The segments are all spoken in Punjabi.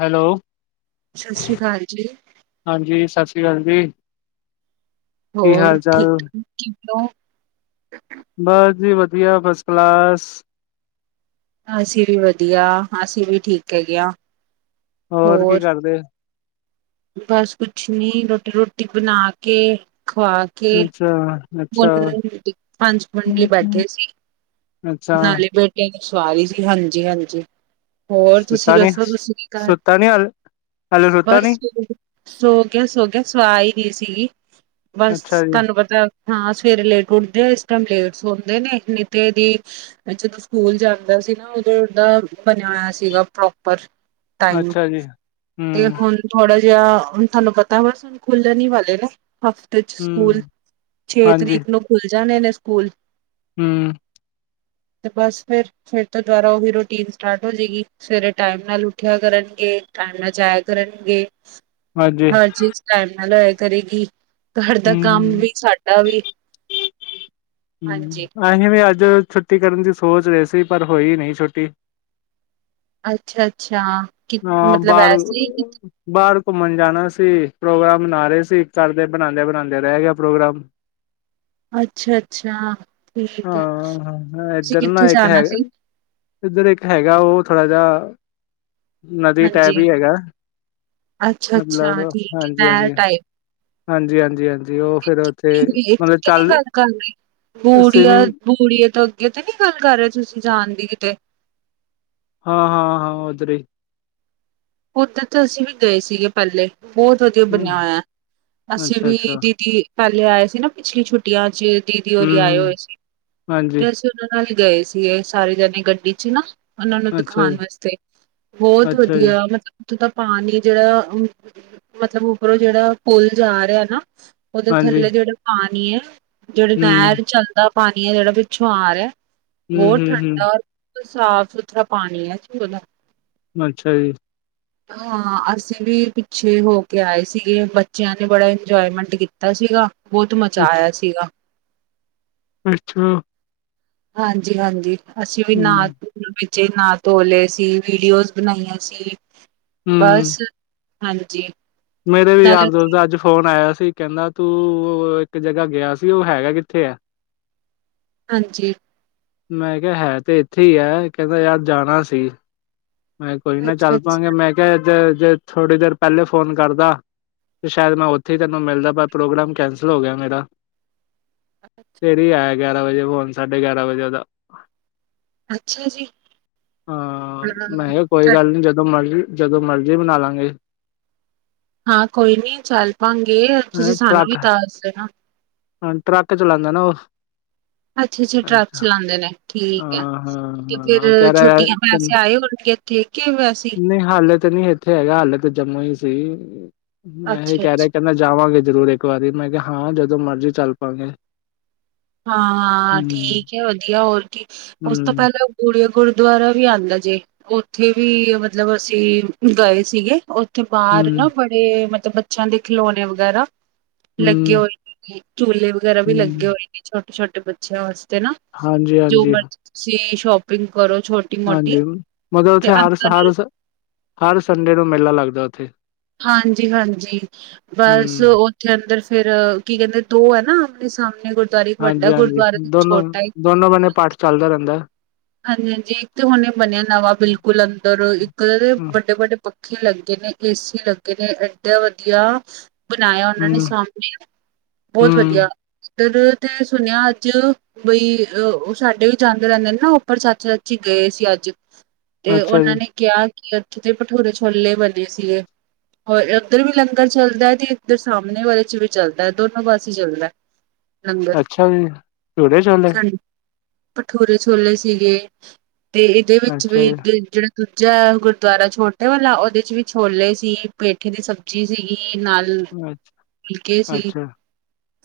ਹੈਲੋ ਸਤਿ ਸ੍ਰੀ ਅਕਾਲ ਜੀ, ਹਾਂਜੀ ਸਤਿ ਸ਼੍ਰੀ। ਸੀ ਹਾਂ ਜੀ। ਕੀ ਹੋਰ ਹਾਲ ਚਾਲ? ਠੀਕ ਕ ਔ ਬਸ ਜੀ ਵਧੀਆ ਫਸਟ ਕਲਾਸ। ਅਸੀਂ ਵੀ ਵਧੀਆ ਅਸੀਂ ਵੀ ਠੀਕ ਹੈਗੇ ਹ। ਹੋਰ ਕੀ ਕਰਦੇ? ਬਸ ਕੁਛ ਨੀ ਰੋਟੀ ਰੋਟੀ ਬਣਾ ਕੇ ਖਵਾ ਕੇ ਅੱਛਾ, ਅੱਛਾ। ਪੰਜ ਮੁੰਡੇ ਬੈਠੇ ਸੀ ਅੱਛਾ, ਨਾਲੇ ਬੇਟੇ ਸਵਾਰੀ ਸੀ ਹਾਂਜੀ ਹਾਂਜੀ ਹੋਰ ਤੁਸੀਂ ਸੁੱਤਾ ਨੀ, ਦੱਸੋ ਤੁਸੀ ਕੀ ਘ ਸੁੱਤਾ ਨੀ ਹਾਲੇ, ਹਾਲੇ ਸੁੱਤਾ ਨੀ? ਬਸ ਸੋਗ ਗਿਆ ਸੋਗਿਆ ਸਵਾਈ ਰਹੀ ਸੀਗੀ। ਬਸ ਅੱਛਾ ਜੀ, ਤੁਹਨੂੰ ਪਤਾ। ਹਾਂ ਸਵੇਰੇ ਲੇਟ ਉੱਠਦੇ ਆ ਇਸ ਟਾਈਮ ਲੇਟ ਹੁੰਦੇ ਨੇ ਨਹੀਂ ਤੇ ਏ ਦੀ ਜਦੋਂ ਸਕੂਲ ਜਾਂਦਾ। ਅਸੀ ਨਾ ਉਧਰ ਦਾ ਬਣਿਆ ਹੋਇਆ ਸੀਗਾ ਪ੍ਰੋਪਰ। ਤਾਈ ਨੂੰ ਅੱਛਾ ਜੀ, ਤੇ ਹੂੰ, ਹੁਣ ਥੋੜਾ ਜਾ ਤੁਹਾਨੂੰ ਪਤਾ ਵ ਹੁਣ ਖੁੱਲਣ ਹੀ ਵਾਲੇ ਨੇ ਹਫ਼ਤੇ ਚ ਸਕੂਲ। ਹੂੰ, ਛੇ ਤਰੀਕ ਨੂੰ ਖੁੱਲ ਜਾਣੇ ਨੇ ਸਕੂਲ। ਹਮ। [inaudible] ਅਤੇ ਬਸ ਫਿਰ ਫਿਰ ਤੋਂ ਦੁਬਾਰਾ ਉਹੀ ਰੂਟੀਨ ਸਟਾਰਟ ਹੋ ਜਾਏਗੀ ਸਵੇਰੇ ਟਾਈਮ ਨਾਲ ਉੱਠਿਆ ਕਰਨਗੇ। ਅਣਾ ਜਾਇਆ ਕਰਨਗੇੇ। ਹਾਂਜੀ, ਹਰ ਚੀਜ਼ ਟਾਈਮ ਨਾਲ ਹੋਇਆ ਕਰੇਗੀ ਘਰ ਦਾ ਕੰਮ ਹੂੰ। ਵੀ ਸਾਡ ਵੀ ਹਮ ਹਾਂਜੀ ਅਸੀਂ ਵੀ ਅੱਜ ਅੱ ਛੁੱਟੀ ਕਰਨ ਦੀ ਸੋਚ ਰਹੇ ਸੀ ਪਰ ਹੋਈ ਨਹੀਂ ਛੁੱਟੀ। ਅੱਛਾ ਅੱਛਾ। ਅ ਬਾਰ ਬਾਰ ਘੁੰਮਣ ਜਾਣਾ ਸੀ ਪ੍ਰੋਗਰਾਮ ਮਨਾ ਰਹੇ ਸੀ ਕਰਦੇ ਬਣਾਉਂਦੇ ਬਣਾਉਂਦੇ ਰਹਿ ਗਿਆ ਪ੍ਰੋਗਰਾਮ। ਅੱਛਾ-ਅੱਛਾ ਠੀਕ ਹੈ ਹਾਂ ਹਾਂ ਤੁਸੀਂ ਏਧਰ ਨਾ ਕਿੱਥੇ ਇੱਕ ਜਾਣਾ ਸੀ ਹੈਗਾ। ਇੱਧਰ ਇੱਕ ਹੈਗਾ ਉਹ ਥੋੜਾ ਜਿਹਾ, ਨਦੀ ਟੈਪ ਹਾਂਜੀ ਹੀ ਹੈਗਾ। ਅੱਛਾ-ਅੱਛਾ ਮਤਲਬ, ਠੀਕ ਹੈ। ਹਾਂਜੀ- ਮੈਂ ਹਾਂਜੀ। ਟਾਈਪ ਹਾਂਜੀ- ਹਾਂਜੀ- ਹਾਂਜੀ ਉਹ ਫੇਰ ਉੱਥੇ ਮਤਲਬ ਚੱਲ ਬੂੜੀਆਂ। ਸਵਿਮਿੰਗ ਬੂੜੀਏ ਤੋਂ ਅੱਗੇ ਤੇ ਨੀ ਗੱਲ ਕਰ ਰਹੇ ਤੁਸੀਂ ਜਾਣ ਦੀ ਕਿਤੇ। ਹਾਂ- ਹਾਂ- ਹਾਂ ਉਦਰ ਹੀ। ਉੱਧਰ ਤਾਂ ਅਸੀਂ ਵੀ ਗਏ ਸੀਗੇ। ਪਹਿਲੇ ਬਹੁਤ ਵਧੀਆ ਬਣਿਆ ਹੋਇਆ। ਅਸੀਂ ਅੱਛਾ ਵੀ ਅੱਛਾ ਦੀਦੀ ਪਹਿਲੇ ਆਏ ਸੀ ਨਾ ਪਿਛਲੀ ਛੁੱਟੀਆਂ ਚ ਦੀਦੀ ਹੋਰ ਹਮ ਆਏ ਹਮ ਹੋਏ ਸੀ। ਹਾਂਜੀ ਤੇ ਅਸੀ ਉਹਨਾਂ ਨਾਲ ਗਏ ਸੀਗੇ। ਸਾਰੇ ਜਾਣੇ ਗੱਡੀ ਚ ਹੀ ਨਾ। ਉਹਨਾਂ ਨੂੰ ਅੱਛਾ ਜੀ ਦਿਖਾਉਣ ਵਾਸਤੇ, ਬਹੁਤ ਅੱਛਾ ਜੀ ਵਧੀਆ । ਉਥੋਂ ਤਾਂ ਪਾਣੀ ਜਿਹੜਾ ਮਤਲਬ ਉੱਪਰੋਂ ਜਿਹੜਾ ਪੁਲ ਜਾ ਰਿਹਾ ਨਾ। ਉਹਦੇ ਹਾਂਜੀ ਥੱਲੇ ਜਿਹੜੇ ਪਾਣੀ ਹੈ। ਜਿਹੜੇ ਹਮ ਨਹਿਰ ਚੱਲਦਾ ਪਾਣੀ ਹੈ ਜਿਹੜਾ ਪਿੱਛੋਂ ਆ ਰਿਹਾ। ਹਮ ਬਹੁਤ ਹਮ ਠੰਡਾ ਹਮ ਰ ਸਾਫ- ਸੁਥਰਾ ਪਾਣੀ ਆ ਐ ਅੱਛਾ ਜੀ। ਹਾਂ। ਅਸੀਂ ਵੀ ਪਿੱਛੇ ਹੋ ਕੇ ਆਏ ਸੀਗੇ। ਬੱਚਿਆਂ ਨੇ ਬੜਾ ਇੰਜੋਏਮੈਂਟ ਕੀਤਾ ਸੀਗਾ। ਬਹੁਤ ਮਜ਼ਾ ਅੱਛਾ ਆਇਆ ਸੀਗਾ। ਅੱਛਾ। ਹਾਂਜੀ-ਹਾਂਜੀ ਅਸੀਂ ਵੀ ਨਾ ਹਮ ਬੱਚੇ ਨਹਾ ਧੋ ਲਏ ਸੀ। ਵੀਡੀਓਜ਼ ਬਣਾਈਆਂ ਸੀ ਹਮ ।ਬਸ ਹਾਂਜੀ। ਮੇਰੇ ਵੀ ਯਾਰ ਨਾਲੇ ਦੋਸਤ ਦਾ ਅੱਜ ਫੋਨ ਆਇਆ ਸੀ। ਕਹਿੰਦਾ ਤੂੰ ਉਹ ਇੱਕ ਜਗ੍ਹਾ ਗਿਆ ਸੀ ਉਹ ਹੈਗਾ ਕਿੱਥੇ ਹੈ। ਹਾਂਜੀ। ਮੈਂ ਕਿਹਾ ਹੈ ਤੇ ਇੱਥੇ ਹੀ ਹੈ। ਕਹਿੰਦਾ ਯਾਰ ਜਾਣਾ ਸੀ। ਮੈਂ ਕੋਈ ਨਾ ਅੱਛਾ ਚੱਲ ਅੱਛਾ ਪਾਂਗੇ। ਮੈਂ ਕਿਹਾ ਜੇ ਥੋੜ੍ਹੀ ਦੇਰ ਪਹਿਲੇ ਫੋਨ ਕਰਦਾ ਤੇ ਸ਼ਾਇਦ ਮੈਂ ਉੱਥੇ ਤੈਨੂੰ ਮਿਲਦਾ ਪਰ ਪ੍ਰੋਗਰਾਮ ਕੈਂਸਲ ਹੋ ਗਿਆ ਮੇਰਾ ਅੱਛਾ। ਸਵੇਰੇ ਆਇਆ। ਗਿਆਰਾਂ ਵਜੇ ਫੋਨ ਸਾਢੇ ਗਿਆਰਾਂ ਵਜੇ ਉਹਦਾ ਅੱਛਾ ਜੀ, ਹਾਂ। ਮੈਂ ਕਿਹਾ ਕੋਈ ਹਾਂ ਗੱਲ ਨਹੀਂ ਜਦੋਂ ਮਰਜ਼ੀ ਜਦੋਂ ਮਰਜ਼ੀ ਬਣਾ ਲਾਂਗੇ। ਹਾਂ। ਕੋਈ ਨੀ, ਚੱਲ ਪਾਂਗੇ। ਤੁਸੀਂ ਸਾਨੂੰ ਵੀ ਦੱਸ ਦੇਣਾ। ਹੁਨ ਟਰੱਕ ਚਲਾਉਂਦਾ ਨਾ ਉਹ ਅੱਛਾ-ਅੱਛਾ ਟਰੱਕ ਅੱਛਾ ਚਲਾਉਂਦੇ ਨੇ। ਠੀਕ ਹੈ। ਹਾਂ ਤੇ ਹਾਂ ਫੇਰ ਹਾਂ ਕਹਿ ਰਿਹਾ ਯਾਰ ਛੁੱਟੀਆਂ ਤੈਨੂੰ ਵੈਸੇ ਆਏ ਹੋਣਗੇ ਇਥੇ ਕੇ ਵੈਸੇ ਨਹੀਂ ਹਾਲੇ ਤੇ ਨੀ ਇੱਥੇ ਹੈਗਾ ਹਾਲੇ ਤ ਜੰਮੂ ਹੀ ਸੀ। ਮੈਂ ਇਹ ਕਹਿ ਰਿਹਾ ਅੱਛਾ-ਅੱਛਾ ਕਹਿੰਦਾ ਜਾਵਾਂਗੇ। ਜ਼ਰੂਰ ਇੱਕ ਵਾਰੀ ਮੈਂ ਕਿਹਾ ਹਾਂ ਜਦੋਂ ਮਰਜੀ ਚੱਲ ਪਾਂਗੇ। ਹਾਂ। ਹੂੰ, ਠੀਕ ਹੈ, ਵਧੀਆ, ਹੋਰ ਕੀ ਉਸ ਤੋਂ ਹੂੰ, ਪਹਿਲਾਂ ਗੁਰਦੁਆਰਾ ਵੀ ਆਉਂਦਾ ਜੇ। ਉੱਥੇ ਵੀ ਮਤਲਬ ਅਸੀਂ ਗਏ ਸੀਗੇ। ਬਾਹਰ ਨਾ ਹੂੰ, ਬੜੇ ਮਤਲਬ ਬੱਚਿਆਂ ਦੇ ਖਿਲੌਣੇ ਵਗੈਰਾ ਲੱਗੇ ਹੂੰ, ਹੋਏ ਨੇ ਜੀ, ਝੂਲੇ ਵਗੈਰਾ ਵੀ ਲੱਗੇ ਹੂੰ, ਹੋਏ ਨੇ ਛੋਟੇ-ਛੋਟੇ ਬੱਚਿਆਂ ਵਾਸਤੇ ਤੇ ਨਾ ਜੋ ਹਾਂਜੀ-ਹਾਂਜੀ, ਮਰਜੀ਼ ਤੁਸੀਂ ਸ਼ੋਪਿੰਗ ਕਰੋ ਛੋਟੀ ਮੋਟੀ ਹਾਂਜੀ। ਮਗਰ ਤੇ ਉੱਥੇ ਅੰਦਰ ਹੀ ਹਰ-ਹਰ-ਹਰ ਸੰਡੇ ਨੂੰ ਮੇਲਾ ਲੱਗਦਾ। ਉੱਥੇ ਹਾਂਜੀ-ਹਾਂਜੀ ਬਸ ਹੂੰ, ਉੱਥੇ ਅੰਦਰ ਫਿਰ ਕੀ ਕਹਿੰਦੇ ਦੋ ਹੈ ਨਾ ਸਾਹਮਣੇ ਗੁਰਦੁਆਰੇ ਇੱਕ ਵੱਡਾ ਹਾਂਜੀ-ਹਾਂਜੀ ਗੁਰਦੁਆਰਾ ਤੇ ਦੋਨੋ- ਛੋਟਾ ਦੋਨੋ ਬਣੇ ਪਾਠ ਚੱਲਦਾ ਰਹਿੰਦਾ। ਹਾਂਜੀ-ਹਾਂਜੀ ਇੱਕ ਤੇ ਹੁਣ ਬਣਿਆ ਨਵਾਂ ਬਿਲਕੁਲ ਅੰਦਰ ਇੱਕ ਹੂੰ, ਵੱਡੇ-ਵੱਡੇ ਪੱਖੇ ਲੱਗੇ ਨੇ, ਏਸੀ ਲੱਗੇ ਨੇ ਐਏਡੇ ਵਧੀਆ। ਬਣਾਇਆ। ਉਹਨਾਂ ਨੇ ਹੂੰ, ਸਮ ਬਹੁਤ ਵਧੀਆ। ਹੂੰ, ਉੱਧਰ ਤੇ ਸੁਣਿਆ ਅੱਜ ਬਈ ਉਹ ਸਾਡੇ ਵੀ ਜਾਂਦੇ ਰਹਿੰਦੇ ਨੇ ਨਾ ਓ ਪਰ ਸੱਚ- ਸੱਚੀ ਗਏ ਸੀ ।ਅੱਜ ਤੇ ਅੱਛਾ ਉਹਨਾਂ ਜੀ, ਨੇ ਕਿਹਾ ਲੱਠੀ ਦੇ ਭਠੂਰੇ ਛੋਲੇ ਬਣੇ ਸੀਗੇ। ਹੋਰ ਇੱਧਰ ਵੀ ਲੰਗਰ ਚੱਲਦਾ ਹੈ। ਤੇ ਇੱਧਰ ਸਾਹਮਣੇ ਵਾਲੇ ਚ ਵੀ ਚੱਲਦਾ ਹੈ ਦੋਨੋ ਪਾਸੇ ਚੱਲਦਾ। [inaudible] ਅੱਛਾ, ਜੀ। ਭਠੂਰੇ ਛੋਲੇ। ਹਾਂਜੀ। ਭਠੂਰੇ- ਛੋਲੇ ਸੀਗੇ। ਤੇ, ਇਹਦੇ ਵਿੱਚ ਅੱਛਾ ਵੀ, ਜੀ, ਦਿ ਜਿਹੜਾ ਦੂਜਾ ਗੁਰਦੁਆਰਾ, ਛੋਟੇ ਵਾਲਾ, ਉਹਦੇ ਚ ਵੀ ਛੋਲੇ ਸੀ। ਪੇਠੇ ਦੀ ਸਬਜ਼ੀ ਸੀਗੀ। ਨਾਲ ਅੱਛਾ, ਫੁਲਕੇ ਸੀ, ਅੱਛਾ,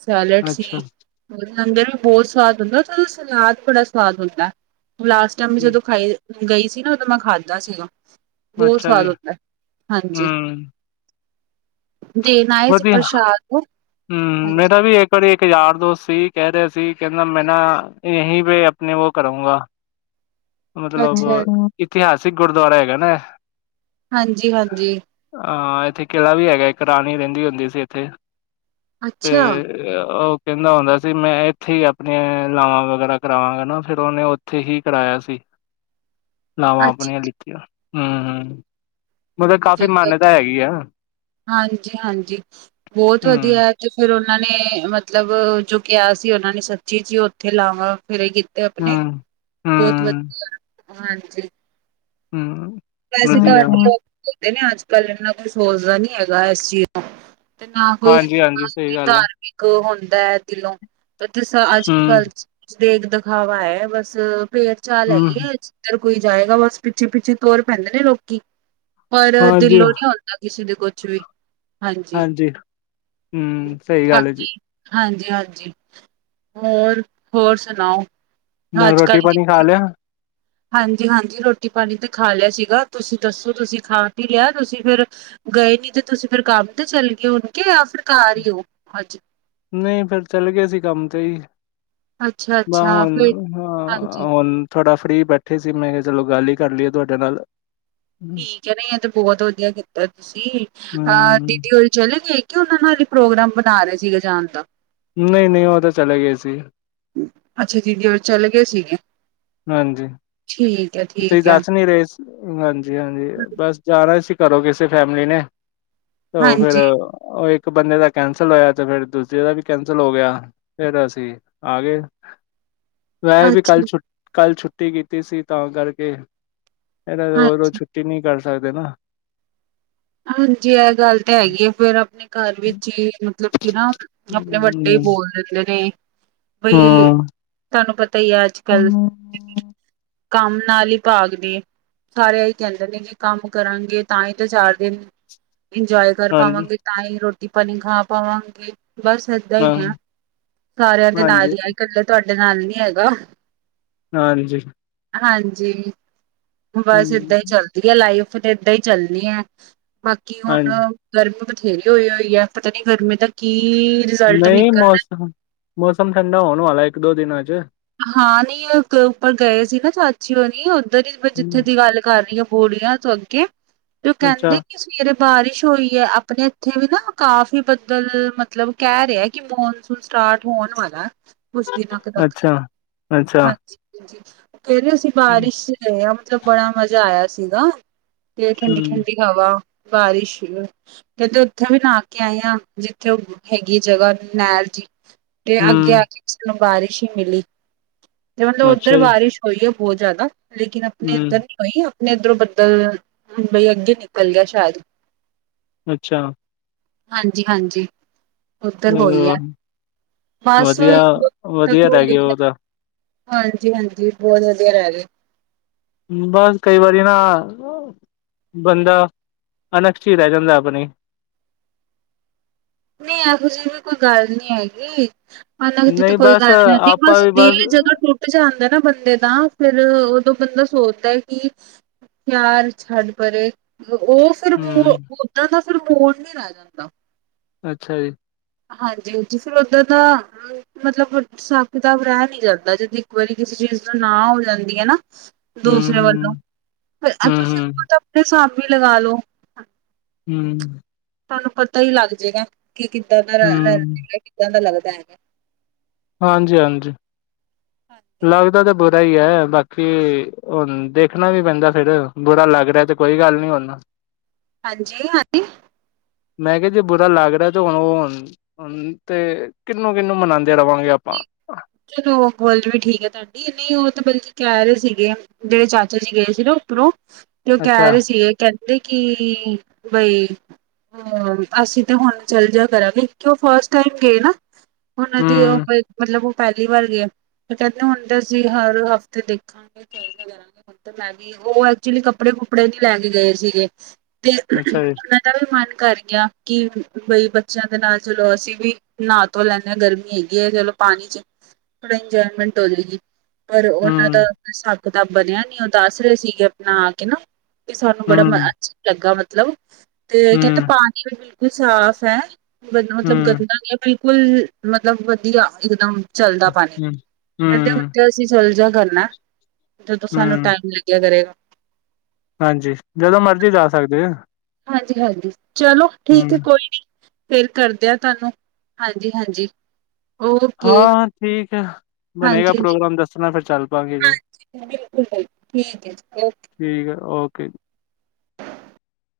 ਸੈਲਡ ਸੀ। ਅੱਛਾ, ਲੰਗਰ ਵੀ ਬਹੁਤ ਸਵਾਦ ਹੁੰਦਾ। ਤੇਦੋਂ ਸਲਾਦ ਬੜਾ ਸਵਾਦ ਹੁੰਦਾ। ਲਾਸਟ ਟਾਈਮ ਵੀ ਜਦੋਂ ਖਾਈ ਗਈ ਸੀ ਨਾ, ਉਹਦੋ ਮੈਂ, ਖਾਦਾ ਸੀਗਾ। ਬਹੁਤ ਅੱਛਾ ਸਵਾਦ ਜੀ, ਹੁੰਦਾ। ਹਾਂਜੀ। ਹੂੰ, ਦੇਣ ਆਏ ਸੀ ਵਧੀਆ। ਪ੍ਰਸ਼ਾਦ ਨੂੰ ਹੂੰ। ਹਾਂਜੀ ਮੇਰਾ ਵੀ ਇੱਕ ਵਾਰੀ ਇੱਕ ਯਾਰ, ਦੋਸਤ ਸੀ। ਕਹਿ ਰਿਹਾ ਸੀ। ਕਹਿੰਦਾ, ਮੈਂ ਨਾ, ਯਂਹੀ ਪੇ ਆਪਣੇ ਵੋ, ਕਰੂੰਗਾ। ਮਤਲਬ, ਅੱਛਾ ਇਤਿਹਾਸਿਕ, ਗੁਰਦੁਆਰਾ ਹੈਗਾ ਨਾ। ਏ। ਹਾਂਜੀ-ਹਾਂਜੀ। ਹਾਂ। ਇੱਥੇ ਕਿਲਾ ਵੀ ਹੈਗਾ। ਇੱਕ ਰਾਣੀ ਰਹਿੰਦੀ ਹੁੰਦੀ ਸੀ ਇੱਥੇ। ਤੇ ਅੱਛਾ ਉਹ ਕਹਿੰਦਾ ਹੁੰਦਾ ਸੀ। ਮੈਂ ਇੱਥੇ ਹੀ, ਆਪਣੀਆਂ ਲਾਵਾਂ, ਵਗੈਰਾ ਕਰਾਵਾਂਗਾ ਨਾ। ਫੇਰ ਉਹਨੇ ਉੱਥੇ ਹੀ ਕਰਾਇਆ ਸੀ। [inaudible] ਲਾਵਾਂ, ਆਪਣੀ ਅੱਛਾ ਲਿਤੀਆ, ਹੂੰ-ਹੂੰ। ਮਤਲਬ, ਕਾਫ਼ੀ ਮਾਨਤਾ ਹੈਗੀ ਆ। ਹਾਂਜੀ ਹਾਂਜੀ। ਬਹੁਤ ਹੂੰ ਵਧੀਆ ਹੈ। ਤੇ ਫੇਰ ਉਹ ਨਾਲੇ ਮਤਲਬ ਜੋ ਕਿਹਾ ਸੀ ਉਹਨਾਂ ਨੇ, ਸੱਚੀ ਜੀ ਉਹ ਉੱਥੇ ਲਾਵਾਂ ਫੇਰੇ ਕਿ ਤੇ ਆਪਣੇ, ਹੂੰ ਬਹੁਤ ਹੂੰ ਵਧੀਆ, ਹਾਂਜੀ। ਹੂੰ। ਵੈਸੇ, ਵਧੀਆ ਘਟ ਲੋਕ ਹੁਣਦੇ ਨੇ, ਅੱਜ ਕੱਲ ਇੰਨਾ ਕੁਈ ਸੋਚਦਾ ਨੀ ਹੈਗਾ। ਇਸ ਚੀਜ਼ ਤੋਂ ਤੇ, ਨਾ ਕੋਈ, ਹਾਂਜੀ ਹਾਂਜੀ ਨਾਲ ਸਹੀ ਗੱਲ ਹੈ ਧਾਰਮਿਕ ਹੁੰਦਾ ਹੈ। ਦਿਲੋਂ ਜ ਅੱਜ ਹੂੰ ਕੱਲ ਦੇਖ ਦਿਖਾਵਾ ਹੈ। ਬਸ ਪੇਰ ਚਾਲ ਹੂੰ ਹੈਗੀ ਆ। ਕੋਈ ਜਾਏਗਾ। ਬਸ ਪਿੱਛੇ- ਪਿੱਛੇ, ਤੁਰ ਪੈਂਦੇ ਨੇ, ਲੋਕੀ ਪਰ ਹਾਂਜੀ ਦਿਲੋਂ ਨੀ, ਆਉਂਦਾ ਕਿਸੇ ਦੇ ਕੋਲ। ਹਾਂਜੀ, ਹਾਂਜੀ। ਹੂੰ ਸਹੀ ਗੱਲ ਹੈ ਜੀ ਹਾਂਜੀ- ਹਾਂਜੀ, ਹੋਰ। ਹੋਰ ਸੁਣਾਓ? ਮੈਂ ਅੱਜ ਕੱਲ ਰੋਟੀ ਪਾਣੀ ਖਾ ਲਿਆ ਹਾਂਜੀ, - ਹਾਂਜੀ, ਰੋਟੀ- ਪਾਣੀ ਤੇ, ਖਾ ਲਿਆ ਸੀਗਾ। ਤੁਸੀਂ ਦੱਸੋ? ਤੁਸੀਂ ਖਾ- ਪੀ ਲਿਆ। ਤੁਸੀਂ ਫੇਰ ਗਏ ਨੀ ਤੇ, ਤੁਸੀਂ ਫੇਰ ਕੰਮ ਤੇ ਚੱਲ ਗਏ। ਯਾ ਹੋਣ ਕੇ ਜਾਂ ਫੇਰ ਘਰ ਹੀ ਹੋ? ਹਾਂਜੀ। ਨਹੀਂ ਫੇਰ ਚੱਲੇ ਗਏ ਸੀ। ਕੰਮ ਤੇ ਹੀ। ਬ ਅੱਛਾ-ਅੱਛਾ, ਫਿਰ ਹੁਣ ਹਾਂ। ਹਾਂਜੀ, ਹੋੁਣ ਥੋੜਾ ਫ ਕੜੀ ਬੈਠੇ ਸੀ। ਮੈਂ ਕਿਹਾ ਚਲੋ ਗੱਲ ਹੀ, ਕਰ ਲਈਏ ਤੁਹਾਡੇ ਨਾਲ। ਠੀਕ ਹੈ। ਨਾ ਇਹ ਤੇ ਬਹੁਤ ਵਧੀਆ ਕੀਤਾ ਤੁਸੀਂ। ਅਹ ਹੂੰ, ਦੀਦੀ ਹੋਰ ਚਲੇ ਗਏ। ਕੀ, ਉਹਨਾਂ ਨਾਲ ਹੀ, ਪ੍ਰੋਗਰਾਮ ਬਣਾ, ਰਹੇ ਸੀਗੇ। ਜਾਣ ਦਾ। ਨਹੀਂ- ਨਹੀਂ, ਉਹ ਤਾਂ, ਚਲੇ ਗਏ ਸੀ। ਅੱਛਾ, ਦੀਦੀ ਰੋਰੀ, ਚੱਲੇ ਗਏ ਸੀਗੇ? ਹਾਂਜੀ। ਠੀਕ ਹੈ, ਤੁਸੀਂ ਠੀਕ ਹੈ। ਦੱਸ ਨੀ ਰਹੇ। ਹਾਂਜੀ- ਹਾਂਜੀ, ਬਸ ਜਾਣਾ ਸੀ। ਘਰੋ ਕਿਸੇ ਫੈਮਿਲੀ ਨੇ। ਤੇ ਓਹ ਫੇਰ ਹਾਂਜੀ, ਉਹ ਇੱਕ ਇੱਕ ਬੰਦੇ ਦਾ ਕੈਂਸਲ ਹੋਇਆ। ਤੇ ਫੇਰ ਦੂਜੇ ਦਾ ਵੀ ਕੈਂਸਲ ਹੋ ਗਿਆ। ਫੇਰ, ਅਸੀਂ ਆ ਗਏ। ਵੈ ਵੀ, ਕੱਲ ਅੱਛਾ, ਛੁ ਕੱਲ ਛੁੱਟੀ ਕੀਤੀ ਸੀ। ਤਾਂ ਕਰਕੇ। ਇਹਦਾ ਰੋ ਰੋਜ਼ ਹਾਂਜੀ, ਛੁੱਟੀ ਨਹੀਂ ਕਰ ਸਕਦੇ ਨਾ। ਹਾਂਜੀ। ਇਹ ਗੱਲ ਤਾਂ ਹੈਗੀ ਆ। ਫੇਰ ਆਪਣੇ ਘਰ ਵਿੱਚ ਹੀ, ਮਤਲਬ ਕੀ ਨਾ, ਆਪਣੇ ਵੱਡੇ। ਹੂੰ, ਬੋਲ ਦਿੱਦੇ ਨੇ ਬਈ, ਹਾਂ। ਤੁਹਾਨੂੰ ਪਤਾ ਹੀ, ਹੈ, ਅੱਜ ਕੱਲ। ਕੰਮ ਨਾਲ ਹੀ ਭਾਗ ਨੇ। ਸਾਰੇ ਹੀ ਕਹਿੰਦੇ ਨੇ, ਕਿ ਕੰਮ ਕਰਾਂਗੇ ਤਾਂ ਹੀ ਤਾਂ ਚਾਰ ਦਿਨ ਇੰਜੋਏ ਕਰ ਹਾਂਜੀ, ਪਾਵਾਂਗੇ। ਤਾਂ ਹੀ ਰੋਟੀ- ਪਾਣੀ ਖਾ ਪਾਵਾਂਗੇ। ਬਸ ਏਦਾਂ ਹਾਂ। ਹੀ ਆ। ਸਾਰਿਆਂ ਦੇ ਨਾਲ ਹਾਂਜੀ ਹੀ ਆ। ਇਕੱਲੇ ਤੁਹਾਡੇ ਨਾਲ ਨੀ ਹੈਗਾ। ਹਾਂਜੀ। ਹਾਂਜੀ ਬਸ ਏਦਾਂ ਹੀ ਹੂੰ ਚੱਲਦੀ ਹੈ ਲਾਈਫ ਤੇ ਏਦਾਂ ਹੀ ਚੱਲਣੀ ਹੈ। ਬਾਕੀ ਹੁਣ ਹਾਂਜੀ ਗਰਮੀ ਬਥੇਰੀ ਹੋਈ ਹੋਈ ਹੈ ਪਤਾ ਨੀ ਗਰਮੀ ਦਾ ਕੀ ਰਿਜ਼ਲਟ ਨਹੀਂ ਨਿਕਲਣਾ ਮੌਸਮ ਮੌਸਮ ਠੰਡਾ ਹੋਣ ਵਾਲਾ ਇੱਕ ਦੋ ਦਿਨਾਂ ਚ। ਹਾਂ ਨੀ ਉੱਪਰ ਗਏ ਸੀ ਨਾ ਚਾਚੀਓਰਿ ਉੱਧਰ ਹੀ ਜਿੱਥੇ ਹੂੰ, ਦੀ ਗੱਲ ਕਰ ਰਹੀ ਹੈ ਬੋਰੀੀਆਂ ਤੋਂ ਅੱਗੇ ਤੇ ਉਹ ਕਹਿੰਦੇ ਅੱਛਾ ਕਿ ਸਵੇਰੇ ਬਾਰਿਸ਼ ਹੋਈ ਹੈ ਆਪਣੇ ਇੱਥੇ ਵੀ ਨਾ ਕਾਫੀ ਬੱਦਲ ਮਤਲਬ ਕਹਿ ਰਿਹਾ ਕਿ ਮੌਨਸੂਨ ਸਟਾਰਟ ਹੋਣ ਵਾਲਾ ਕੁਛ ਦਿਨਾਂ ਤੱਕ ਅੱਛਾ ਅੱਛਾ ਹਾਂਜੀ। ਕਹਿ ਰਹੇ ਸੀ ਬਾਰਿਸ਼ ਆ ਮਤਲਬ ਬੜਾ ਮਜ਼ਾ ਆਇਆ ਸੀਗਾ। ਤੇ ਠੰਡੀ ਹੂੰ ਠੰਡੀ ਹਵਾ ਬਾਰਿਸ਼ ਕਹਿੰਦੇ ਉੱਥੇ ਵੀ ਨ ਕੇ ਆਏ ਹਾਂ ਜਿੱਥੇ ਉਹ ਹੈਗੀ ਜਗ੍ਹਾ ਨਹਿਰ ਜੀ ਤੇ ਅੱਗੇ ਆ ਹੂੰ ਕੇ ਸਾਨੂੰ ਬਾਰਿਸ਼ ਹੀ ਮਿਲੀ। ਤੇ ਮਤਲਬ ਉੱਧਰ ਅੱਛਾ ਬਾਰਿਸ਼ ਹੋਈ ਆ ਬਹੁਤ ਜ਼ਿਆਦਾ ਲੇਕਿਨ ਜੀ ਆਪਣੇ ਇੱਧਰ ਹੂੰ ਨੀ ਹੋਈ ਆ। ਇਧਰੋਂ ਬਦਲ ਹੁਣ ਬਈ ਅੱਗੇ ਨਿਕਲ ਗਿਆ ਸ਼ਾਇਦ ਅੱਛਾ। ਹਾਂਜੀ ਹਾਂਜੀ। ਅ ਉੱਧਰ ਹੋਈ ਹੈ ਬਸ ਵਧੀਆ ਤ ਵਧੀਆ ਰਹਿ ਗਏ ਹੋਈ ਉਹ ਤਾਂ ਹਾਂਜੀ ਹਾਂਜੀ ਬਹੁਤ ਵਧੀਆ ਰਹਿ ਗਏ। ਬਸ ਕਈ ਵਾਰੀ ਨਾ ਬੰਦਾ ਅਨਕਸ਼ ਹੀ ਰਹਿ ਜਾਂਦਾ ਆਪਣੀ ਨਹੀਂ ਇਹੋ ਜਿਹੀ ਵੀ ਕੋਈ ਗੱਲ ਨੀ ਹੈਗੀ। ਦੀ ਤਾਂ ਨਹੀਂ ਕੋਈ ਬਸ ਗੱਲ ਨ ਆਦੀ ਆਪਾਂ ਬਸ ਵੀ ਦਿਲ ਜਦੋਂ ਟੁੱਟ ਜਾਂਦਾ ਨਾ ਬੰਦੇ ਦਾ ਫੇਰ ਬੰਦਾ ਸੋਚਦਾ ਹੈ ਕਿ ਪਿਆਰ ਛੱਡ ਪਰੇ ਉਹ, ਫੇਰ, ਹੂੰ ਮ ਦਾਂ ਦਾ ਫੇਰ ਮੋੜ, ਨੀ ਰਹਿ ਜਾਂਦਾ। ਅੱਛਾ ਜੀ। ਹਾਂਜੀਾਂ ਜੀ ਫਿਰ ਉੱਦਾਂ ਦਾ ਮਤਲਬ ਹਿਸਾਬ ਕਿਤਾਬ ਰਹਿ ਨੀ ਜਾਂਦਾ ਜਿੱਦ ਇੱਕ ਵਾਰੀ ਕਿਸੇ ਜਿਸਦਾ ਨਾਂ ਹੋ ਜਾਂਦੀ ਹੈ ਨਾ। ਹੂੰ ਦੂਸਰੇ ਵੱਲੋਂ ਹੂੰ ਹੂੰ ਤੁਸੀਂ ਹੂੰ ਖੂਦ ਆਪਣੇ ਸਾਮਨੇ ਲਗਾ ਲਓ। ਹਮ। ਤੁਹਾਨੂੰ ਪਤਾ ਹੀ ਲੱਗ ਜਾਏਗਾ ਕਿ ਕਿੱਦਾਂ ਦਾ ਰ ਹੂੰ ਰਹਗਾ ਕਿੱਦਾਂ ਦਾ ਲੱਗਦਾ ਹੈਗਾ। ਹਾਂਜੀ ਹਾਂਜੀ। ਹਾਂਜੀ ਗਈ ਹੈ ਬਾਕੀ ਹੁਣ ਦੇਖਣਾ ਵੀ ਪੈਂਦਾ ਫੇਰ ਬੁਰਾ ਲੱਗ ਰਿਹਾ ਤੇ ਕੋਈ ਗੱਲ ਨੀ ਹੂਨ ਜੀ ਹਾਂਜੀ। ਮੈਂ ਕਿਹਾ ਜੇ ਬੁਰਾ ਲੱਗ ਰਿਹਾ ਤੇ ਹੁਣ ਉਹ ਤੇ ਕਿਹਨੂੰ ਕਿਹਨੂੰ ਮਨਾਉਂਦੇ ਰਹਾਂਗੇ ਆਪਾਂ ਚਲੋ ਗਲ ਵੀ ਠੀਕ ਹੈ ਤੁਹਾਡੀ ਨਹੀਂ ਉਹ ਬੀ ਕਹਿ ਰਹੇ ਸੀਗੇ ਜਿਹੜੇ ਚਾਚਾ ਜੀ ਗਏ ਸੀ ਨਾ ਉੱਪਰੋਂ ਤੇ ਉਹ ਅੱਛਾ ਕਹਿ ਰਹੇ ਸੀਗੇ ਕਹ ਕਹਿੰਦੇ ਕਿ ਬਈ ਹਮ ਅਸੀਂ ਤੇ ਹੁਣ ਚੱਲ ਜਾ ਕਰਾਂਗੇ ਕਿ ਉਹ ਫਸਟ ਟਾਈਮ ਗਏ ਨਾ। ਉਹਨਾਂ ਦੀ ਉਹ ਹਮ ਮਤਲਬ ਪਹਿਲੀ ਵਾਰ ਗਏ ਹਨ ਫਿਰ ਹੁੰਦੇ ਸੀ ਹੁਣ ਤਾਂ ਅਸੀਂ ਹਰ ਹਫ਼ਤੇ ਦੇਖਾਂਗੇ ਚੱਲਦੇ ਕਰਾਂਗੇ ਹੁਣ ਤਾਂ ਮੈਂ ਵੀ ਉਹ ਐਕਚੁਲੀ ਕੱਪੜੇ ਕੁਪੜੇ ਨ ਲੈ ਕੇ ਗਏ ਸੀਗੇ ਤੇ ਅੱਛਾ ਜੀ ਉਹਨਾਂ ਦਾ ਵੀ ਮਨ ਕਰ ਗਿਆ ਕਿ ਬਈ ਬੱਚਿਆਂ ਦੇ ਨਾਲ ਚਲੋ ਅਸੀਂ ਵੀ ਨਹਾ ਧੋ ਲੈਂਦੇ ਹਾਂ ਗਰਮੀ ਹੈਗੀ ਹੈ ਚਲੋ। ਪਾਣੀ ਚ ਥੋੜਾ ਇੰਜੋਏਮੈਂਟ ਹੋਵੇਗੀ ਪਰ ਉਹਨਾਂ ਹਮ ਦਾਬ ਕਿਤਾਬ ਬਣਿਆ ਨੀ ਉਹ ਦੱਸ ਰਹੇ ਸੀਗੇ ਆਪਣਾ ਆ ਕੇ ਨਾ ਤੇ ਸਾਨੂੰ ਬੜਾ ਹਮ ਅੱਛਾ ਲੱਗਾ ਮਤਲਬ ਮਤਲਬ ਤੇ ਕਹਿੰਦੇ ਹਮ ਪਾਣੀ ਵੀ ਬਿਲਕੁਲ ਸਾਫ ਹੈ ਬ ਮਤਲਬ ਹਮ ਗੰਦਾ ਨਿ ਹੈ ਬਿਲਕੁਲ। ਬਿਲਕੁਲ ਮਤਲਬ ਵਧੀਆ ਇਕਦਮ ਚਲਦਾ ਪਾਣੀ ਹਮ ਕਹਿੰਦੇ ਹਮ ਹੁੰਦੇ ਅਸੀਂ ਚਲ ਜਾ। ਕਰਨਾ ਜਦੋਂ ਸਾਨੂੰ ਹਮ ਟਾਈਮ ਲੱਗਿਆ ਕਰੇਗਾ। ਹਾਂਜੀ ਜਦੋਂ ਮਰਜ਼ੀ ਜਾ ਸਕਦੇ ਆ। ਹਾਂਜੀ ਹਾਂਜੀ ਚਲੋ ਠੀਕ ਹੈ ਕੋਈ ਨੀ। ਫੇਰ ਕਰਦਿਆਂ ਤੁਹਾਨੂੰ ਹਾਂਜੀ ਹਾਂਜੀ। ਓਕੇ ਹਾਂ ਠੀਕ ਹੈ। ਬਣੇਗਾ ਹਾਂਜੀ ਹਾਂਜੀ ਪ੍ਰੋਗਰਾਮ ਦੱਸਣਾ ਫਿਰ ਚੱਲ ਪਾਾਂਗੇ ਜੀ। ਹਾਂਜੀ ਬਿਲਕੁਲ ਬਿਲਕੁਲ ਠੀਕ ਹੈ ਜੀ ਓਕੇ ਠੀਕ ਹੈ ਓਕੇ ਜੀ।